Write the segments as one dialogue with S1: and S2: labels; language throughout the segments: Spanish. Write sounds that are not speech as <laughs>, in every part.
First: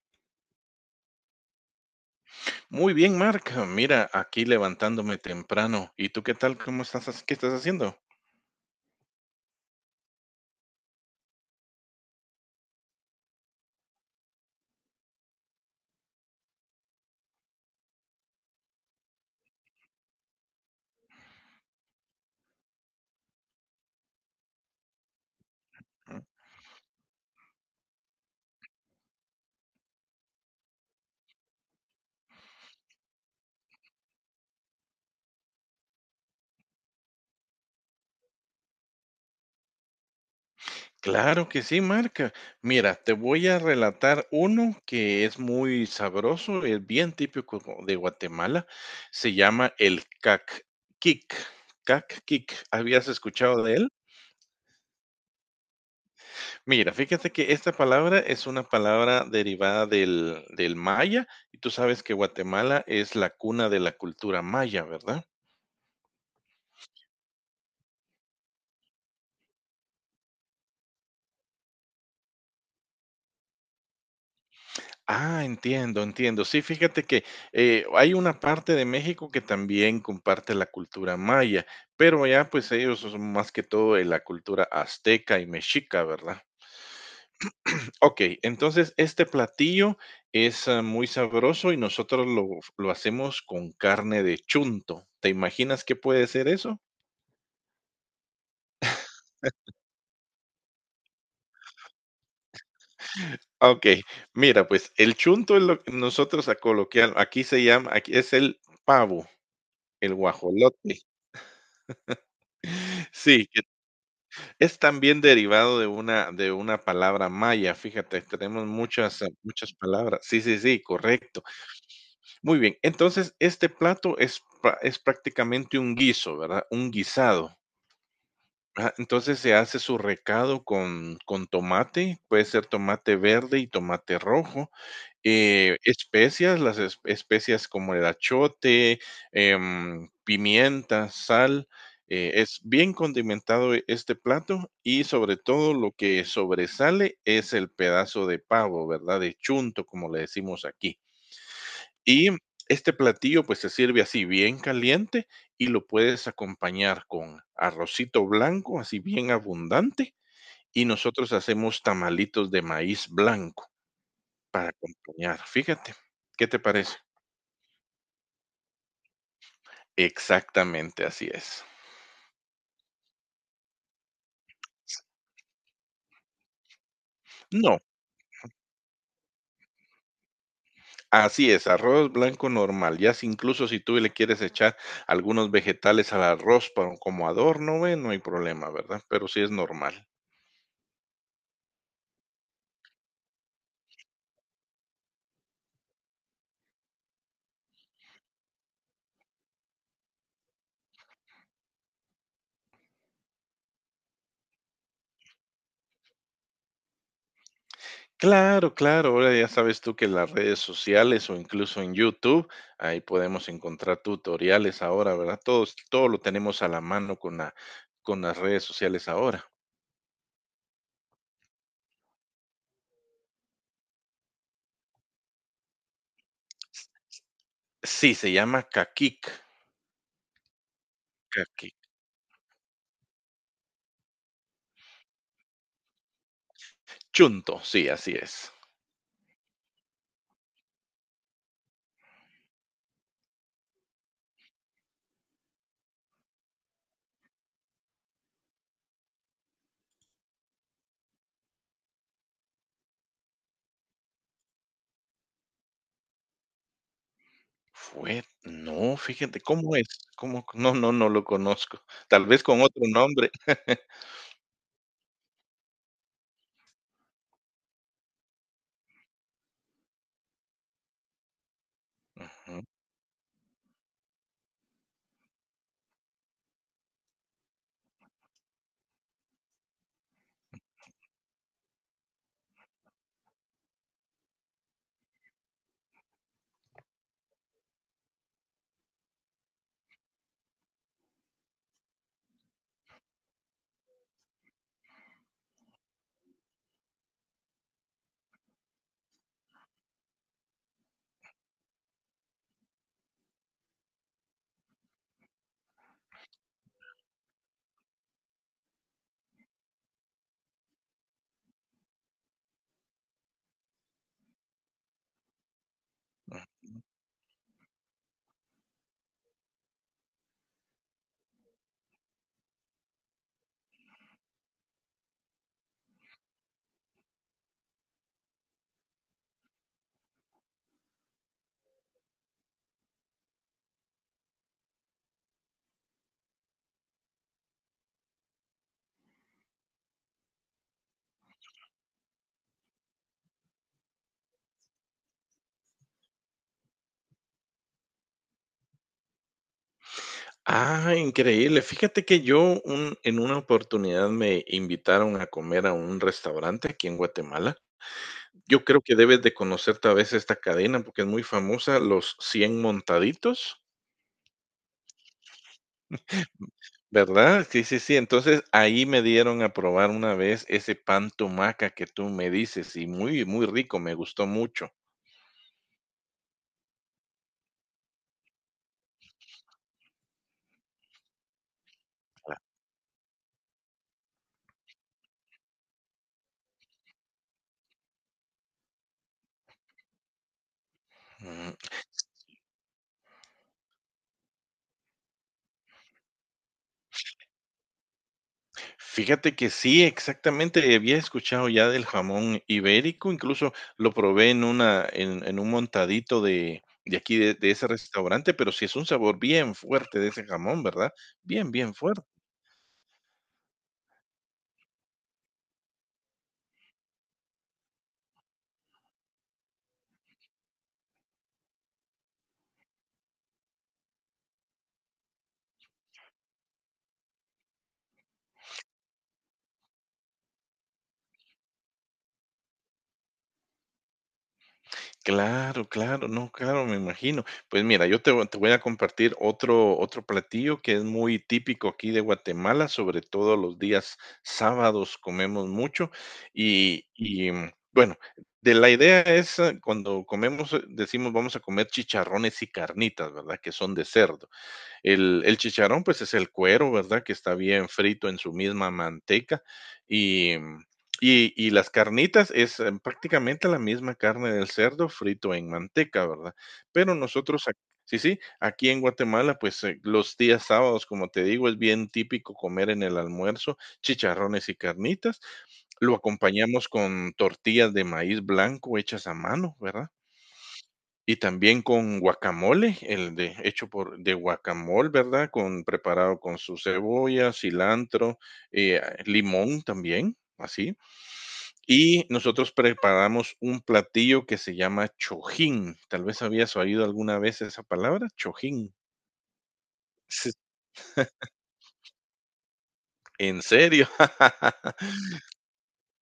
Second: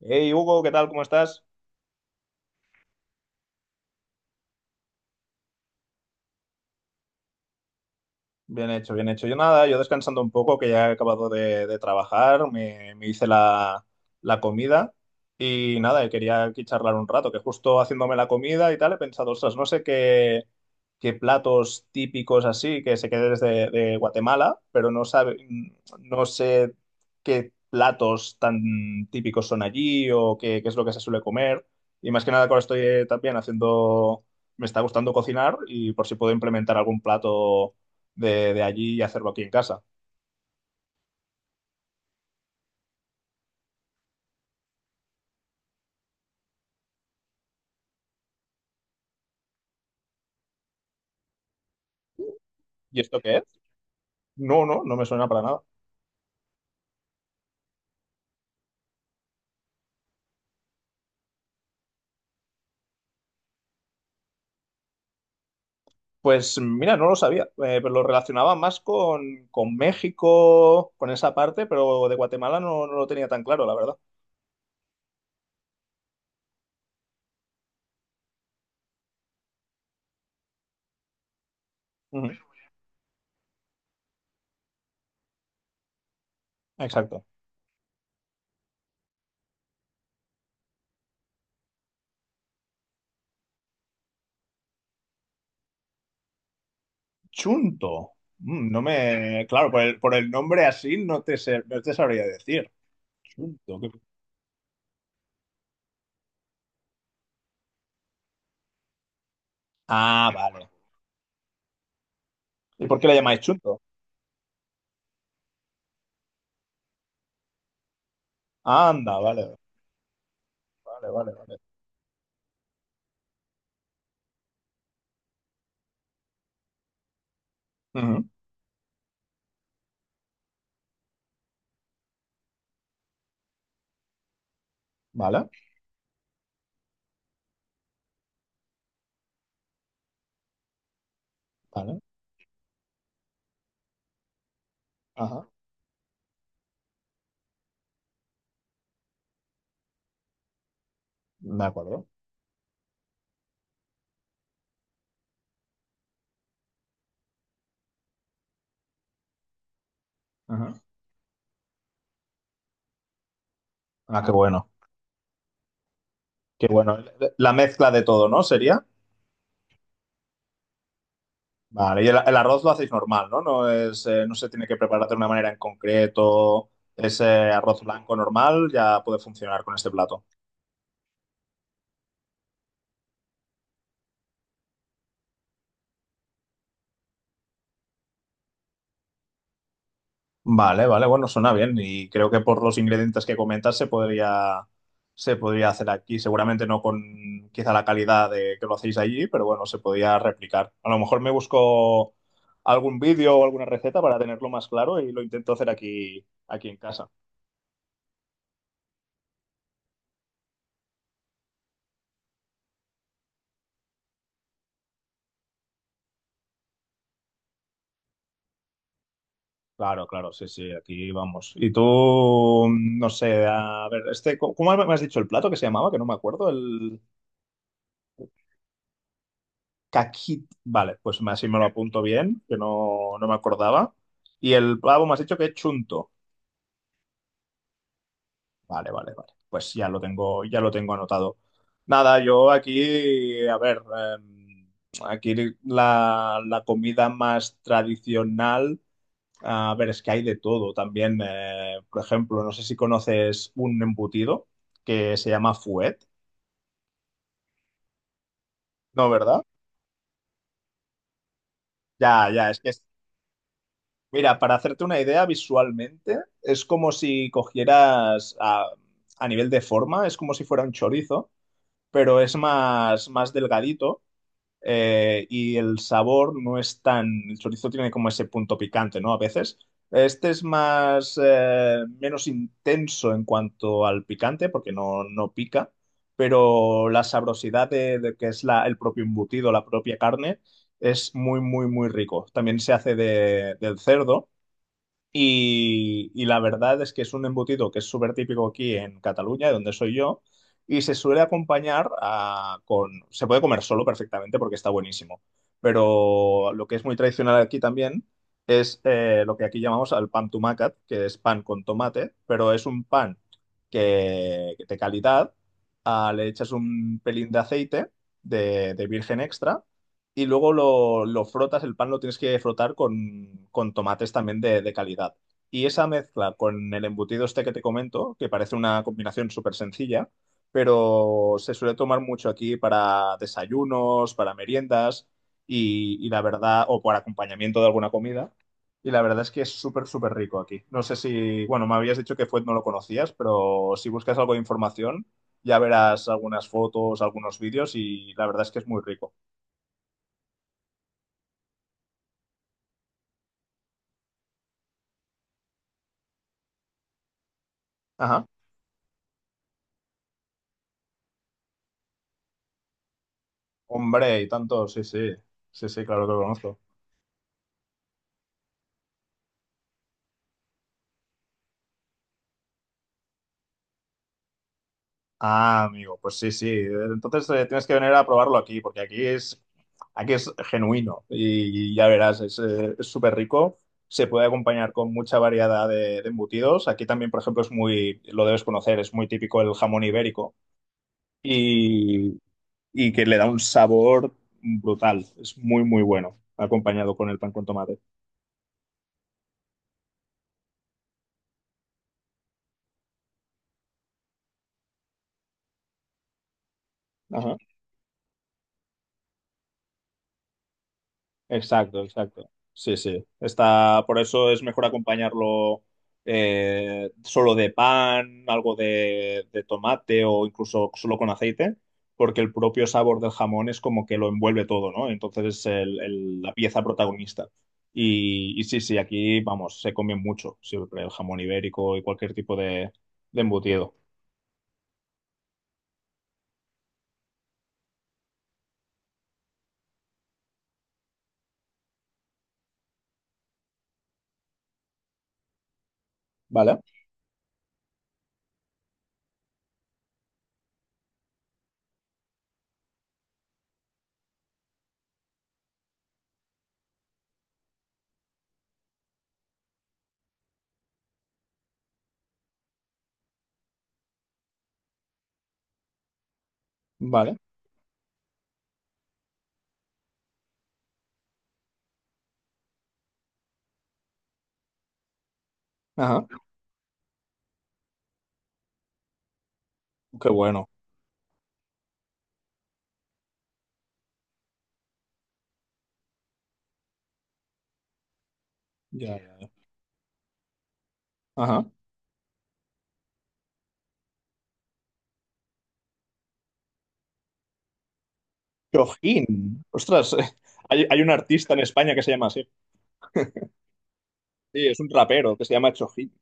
S1: Hey Hugo, ¿qué tal? ¿Cómo estás?
S2: Muy bien, marca. Mira, aquí levantándome temprano. ¿Y tú qué tal? ¿Cómo estás? ¿Qué estás haciendo?
S1: Bien hecho, bien hecho. Yo nada, yo descansando un poco, que ya he acabado de trabajar, me hice la comida y nada, y quería aquí charlar un rato, que justo haciéndome la comida y tal, he pensado, ostras, no sé qué, qué platos típicos así que se queden desde de Guatemala, pero
S2: Mm.
S1: no sé qué platos tan típicos son allí o qué, qué es lo que se suele comer. Y más que nada, ahora estoy también haciendo, me está gustando cocinar y por si puedo implementar algún plato de allí y hacerlo aquí en casa.
S2: Claro que sí, marca. Mira, te voy a relatar uno que es muy sabroso, es bien típico de Guatemala. Se llama el cac-quic. Cac-quic.
S1: ¿Y
S2: ¿Habías
S1: esto qué es?
S2: escuchado de él?
S1: No, no, no me suena para nada.
S2: Mira, fíjate que esta palabra es una palabra derivada del maya y tú sabes que Guatemala es la cuna de la cultura maya, ¿verdad?
S1: Pues mira, no lo sabía, pero lo relacionaba más con México, con esa parte, pero de Guatemala no, no lo tenía tan claro, la verdad.
S2: Ah, entiendo, entiendo. Sí, fíjate que hay una parte de México que también comparte la cultura maya, pero
S1: Ujú.
S2: ya pues ellos son más que todo de la cultura azteca y mexica, ¿verdad?
S1: Exacto.
S2: Ok, entonces este platillo es muy sabroso y lo hacemos con carne de chunto. ¿Te imaginas qué puede ser eso?
S1: Chunto. Mm, no me. Claro, por el nombre así no te, no te sabría decir. Chunto.
S2: Ok, mira, pues el chunto es lo que nosotros a coloquial, aquí se llama, aquí es el pavo, el
S1: Ah, vale.
S2: guajolote.
S1: ¿Y por qué
S2: <laughs>
S1: le llamáis
S2: Sí,
S1: chunto?
S2: es también derivado de una palabra maya, fíjate, tenemos
S1: Anda,
S2: muchas,
S1: vale.
S2: muchas palabras. Sí, sí, sí,
S1: Vale, vale,
S2: correcto.
S1: vale.
S2: Muy bien, entonces este plato es prácticamente un guiso, ¿verdad? Un guisado.
S1: Ujú.
S2: Ajá, entonces se hace su recado con tomate, puede ser tomate verde y tomate rojo,
S1: Vale,
S2: especias, las especias como el achote, pimienta, sal.
S1: vale.
S2: Es bien condimentado este plato y sobre
S1: Ajá.
S2: todo lo que sobresale es el pedazo de pavo, ¿verdad? De chunto, como le decimos aquí.
S1: De acuerdo.
S2: Y este platillo pues se sirve así bien caliente y lo puedes acompañar con arrocito blanco, así bien abundante.
S1: Ajá.
S2: Y nosotros hacemos tamalitos de maíz blanco.
S1: Ah, qué bueno.
S2: Para acompañar, fíjate, ¿qué te
S1: Que
S2: parece?
S1: bueno, la mezcla de todo, ¿no? Sería.
S2: Exactamente, así es.
S1: Vale, y el arroz lo hacéis normal, ¿no? No es, no se tiene que preparar de una manera en concreto. Ese
S2: No,
S1: arroz blanco normal ya puede funcionar con este plato.
S2: así es, arroz blanco normal, ya si incluso si tú le quieres echar algunos vegetales al arroz para como adorno, bueno, no hay problema, ¿verdad? Pero sí es normal.
S1: Vale, vale, bueno, suena bien. Y creo que por los ingredientes que comentas se podría hacer aquí. Seguramente no con quizá la calidad de que lo hacéis allí, pero bueno, se podría replicar. A lo mejor me busco algún vídeo o alguna receta para tenerlo más claro y lo intento hacer aquí, aquí en casa.
S2: Claro, claro, ahora ya sabes tú que en las redes sociales o incluso en YouTube, ahí podemos encontrar tutoriales ahora, ¿verdad? Todo lo tenemos a la mano con las redes sociales ahora.
S1: Claro, claro, sí, sí, aquí vamos. Y tú, mm, no sé, a ver, este, ¿cómo me has dicho el plato que se llamaba? Que no me acuerdo, el
S2: Sí, se llama kakik,
S1: caquit. Vale, pues así me lo
S2: caquic.
S1: apunto bien, que no, no me acordaba. Y el pavo me has dicho que es chunto.
S2: Chunto, sí, así es.
S1: Vale, vale, vale. Pues ya lo tengo anotado. Nada, yo aquí, a ver, aquí la comida más tradicional. A ver, es que hay de todo también. Eh, por ejemplo, no sé si conoces un embutido que se llama fuet,
S2: Fue no,
S1: ¿no,
S2: fíjate,
S1: verdad?
S2: ¿cómo es? ¿Cómo? No, no, no lo conozco. Tal
S1: Ya,
S2: vez
S1: ya, es
S2: con
S1: que es-
S2: otro nombre.
S1: Mira, para hacerte una idea visualmente, es como si cogieras a nivel de forma, es como si fuera un chorizo, pero es
S2: Ujú.
S1: más, más delgadito, y el sabor no es tan, el chorizo tiene como ese punto picante, ¿no? A veces. Este es más, menos intenso en cuanto al picante, porque no, no pica, pero la sabrosidad de que es la, el propio embutido, la propia carne, es muy, muy, muy rico. También se hace del cerdo y la verdad es que es un embutido que es súper típico aquí en Cataluña, de donde soy yo, y se suele acompañar con... Se puede comer solo perfectamente porque está buenísimo, pero lo que es muy tradicional aquí también es, lo que aquí llamamos al pan tumacat, que es pan con tomate, pero es un pan que de calidad, ah, le echas un pelín de aceite de virgen extra y luego lo frotas, el pan lo tienes que frotar con tomates también de calidad. Y esa mezcla con el embutido este que te comento, que parece una combinación súper sencilla, pero se suele tomar mucho aquí para desayunos, para meriendas y la verdad, o por acompañamiento de alguna comida. Y la verdad es que es súper, súper rico aquí. No sé si, bueno, me habías dicho que fuet no lo conocías, pero si buscas algo de información, ya verás algunas fotos, algunos vídeos y la verdad es que es muy rico.
S2: Ah, increíble. Fíjate que yo un en una oportunidad me invitaron a comer a un restaurante aquí en Guatemala.
S1: Ajá.
S2: Yo creo que debes de conocer tal vez esta cadena porque es muy famosa, Los 100 Montaditos,
S1: Hombre, y tanto, sí, sí. Sí, sí, claro que lo conozco.
S2: ¿verdad? Sí, sí, sí. Entonces, ahí me dieron a probar una vez ese pan tumaca que tú me dices, y muy, muy rico, me gustó mucho.
S1: Ah, amigo, pues sí, sí. Entonces, tienes que venir a probarlo aquí, porque aquí es genuino y, ya verás, es, es súper rico. Se puede acompañar con mucha variedad de embutidos. Aquí también, por ejemplo, es muy, lo debes conocer, es muy típico el jamón ibérico
S2: Ujú.
S1: y, y que le da un sabor brutal. Es muy, muy bueno, acompañado con el pan con tomate.
S2: Fíjate que sí, exactamente, había escuchado ya del jamón ibérico, incluso lo probé en una en un montadito de aquí
S1: Ajá.
S2: de ese restaurante, pero sí es un sabor bien fuerte de ese jamón, ¿verdad? Bien, bien
S1: Exacto,
S2: fuerte.
S1: exacto. Sí, sí. Está, por eso es mejor acompañarlo, solo de pan, algo de tomate o incluso solo con aceite, porque el propio sabor del jamón es como que lo envuelve todo, ¿no? Entonces es la pieza protagonista. Y sí, sí, aquí, vamos, se come mucho siempre el jamón ibérico y cualquier tipo de embutido.
S2: Claro, claro, no, claro, me imagino. Pues mira, te voy a compartir otro, otro platillo que es muy típico aquí de Guatemala, sobre todo los días sábados comemos mucho
S1: ¿Vale?
S2: bueno, de la idea es cuando comemos, decimos vamos a comer chicharrones y carnitas, ¿verdad? Que son de cerdo. El chicharrón, pues es el cuero, ¿verdad? Que está bien frito en su misma manteca. Y, mm, y las carnitas es prácticamente la misma carne del cerdo frito en manteca, ¿verdad? Pero
S1: ¿Vale?
S2: nosotros, sí, sí, aquí en Guatemala, pues los días sábados, como te digo, es bien típico comer en el almuerzo chicharrones y carnitas. Lo
S1: Ajá.
S2: acompañamos con tortillas de maíz blanco hechas a mano, ¿verdad?
S1: Qué bueno.
S2: Y también con guacamole, el de hecho por de guacamole, ¿verdad? Con preparado con su cebolla, cilantro,
S1: Ya, ya, ya.
S2: limón también, así.
S1: Ajá.
S2: Y nosotros preparamos un platillo que se llama chojín. Tal vez habías oído alguna vez esa palabra, chojín.
S1: Chojín. Ostras, <laughs>
S2: Sí.
S1: hay un artista en España que se llama así.
S2: ¿En serio?
S1: Sí, es un
S2: <laughs>
S1: rapero que se llama Chojín.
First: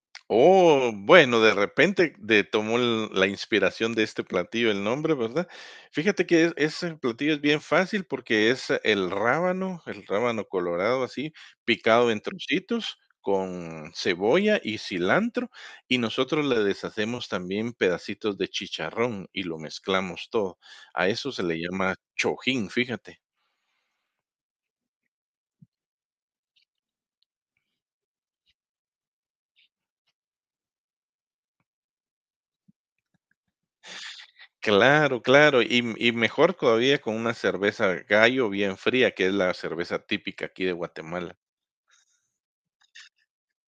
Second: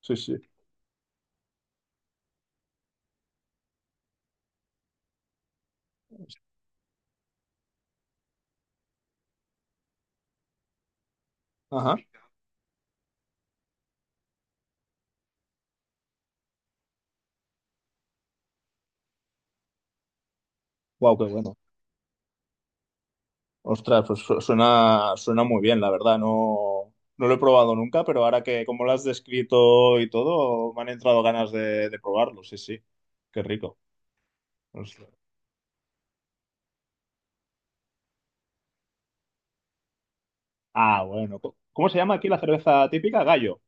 S1: Sí, sí.
S2: Oh, bueno, de repente de tomó el la inspiración de este platillo el nombre, ¿verdad? Fíjate que es ese platillo es bien fácil porque es el rábano colorado así,
S1: Ajá.
S2: picado en trocitos con cebolla y cilantro, y nosotros le deshacemos también pedacitos de chicharrón y lo mezclamos todo. A
S1: Wow, qué
S2: eso se
S1: bueno.
S2: le llama chojín, fíjate.
S1: Ostras, pues suena, suena muy bien, la verdad. No, no lo he probado nunca, pero ahora que como lo has descrito y todo, me han entrado ganas de probarlo. Sí, sí. Qué rico. Ostras.
S2: Claro, claro, y mejor todavía con una cerveza Gallo bien fría, que es la cerveza típica aquí de
S1: Ah, bueno.
S2: Guatemala.
S1: ¿Cómo se llama aquí la cerveza típica? Gallo.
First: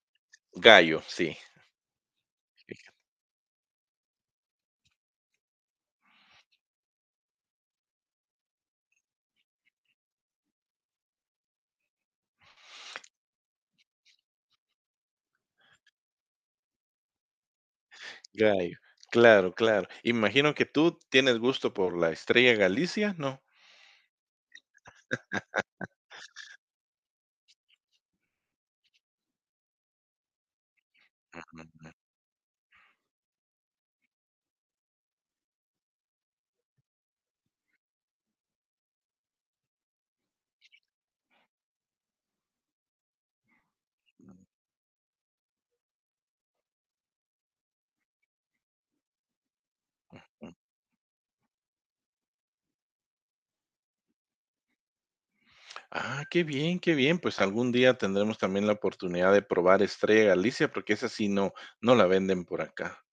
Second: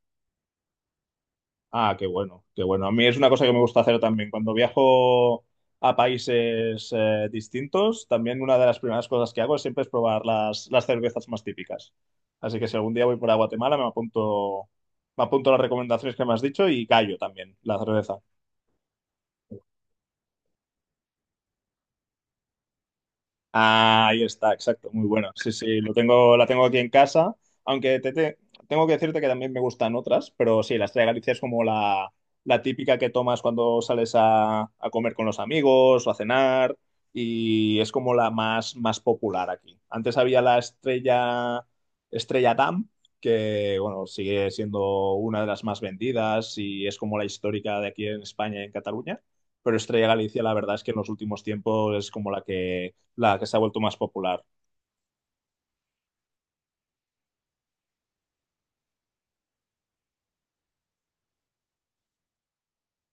S2: Gallo, sí,
S1: Ah, qué bueno, qué bueno. A mí es una cosa que me gusta hacer también. Cuando viajo a países, distintos, también una de las primeras cosas que hago es siempre es probar las cervezas más típicas. Así que si algún día voy por a Guatemala, me apunto las recomendaciones que me has dicho y callo también la cerveza.
S2: Gallo. Claro, claro. Imagino que tú tienes gusto por la Estrella Galicia, ¿no?
S1: Ah, ahí está, exacto, muy bueno. Sí, sí, lo tengo, la tengo aquí en casa, aunque tengo que decirte que también me gustan otras, pero sí, la Estrella de Galicia es como
S2: Ujú.
S1: la típica que tomas cuando sales a comer con los amigos o a cenar y es como la más, más popular aquí. Antes había Estrella Damm, que bueno, sigue siendo una de las más vendidas y es como la histórica de aquí en España y en Cataluña. Pero Estrella Galicia, la verdad es que en los últimos tiempos es como la que se ha vuelto más popular.
S2: Ah, qué bien, qué bien. Pues algún día tendremos también la oportunidad de probar Estrella Galicia, porque esa sí no, no la venden por acá.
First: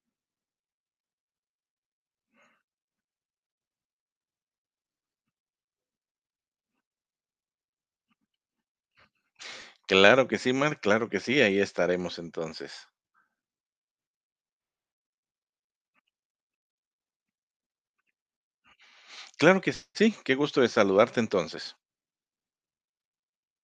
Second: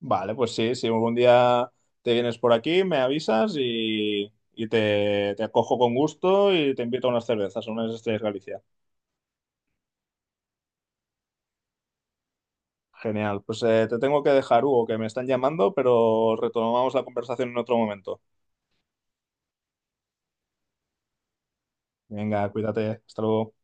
S1: Vale, pues sí, si algún día te vienes por aquí, me avisas y te acojo con gusto y te invito a unas cervezas, a unas estrellas Galicia.
S2: Claro que sí, Mar, claro que sí, ahí estaremos entonces.
S1: Genial, pues te tengo que dejar, Hugo, que me están llamando, pero retomamos la conversación en otro momento.
S2: Claro que sí, qué gusto de saludarte entonces.
S1: Venga, cuídate, hasta luego.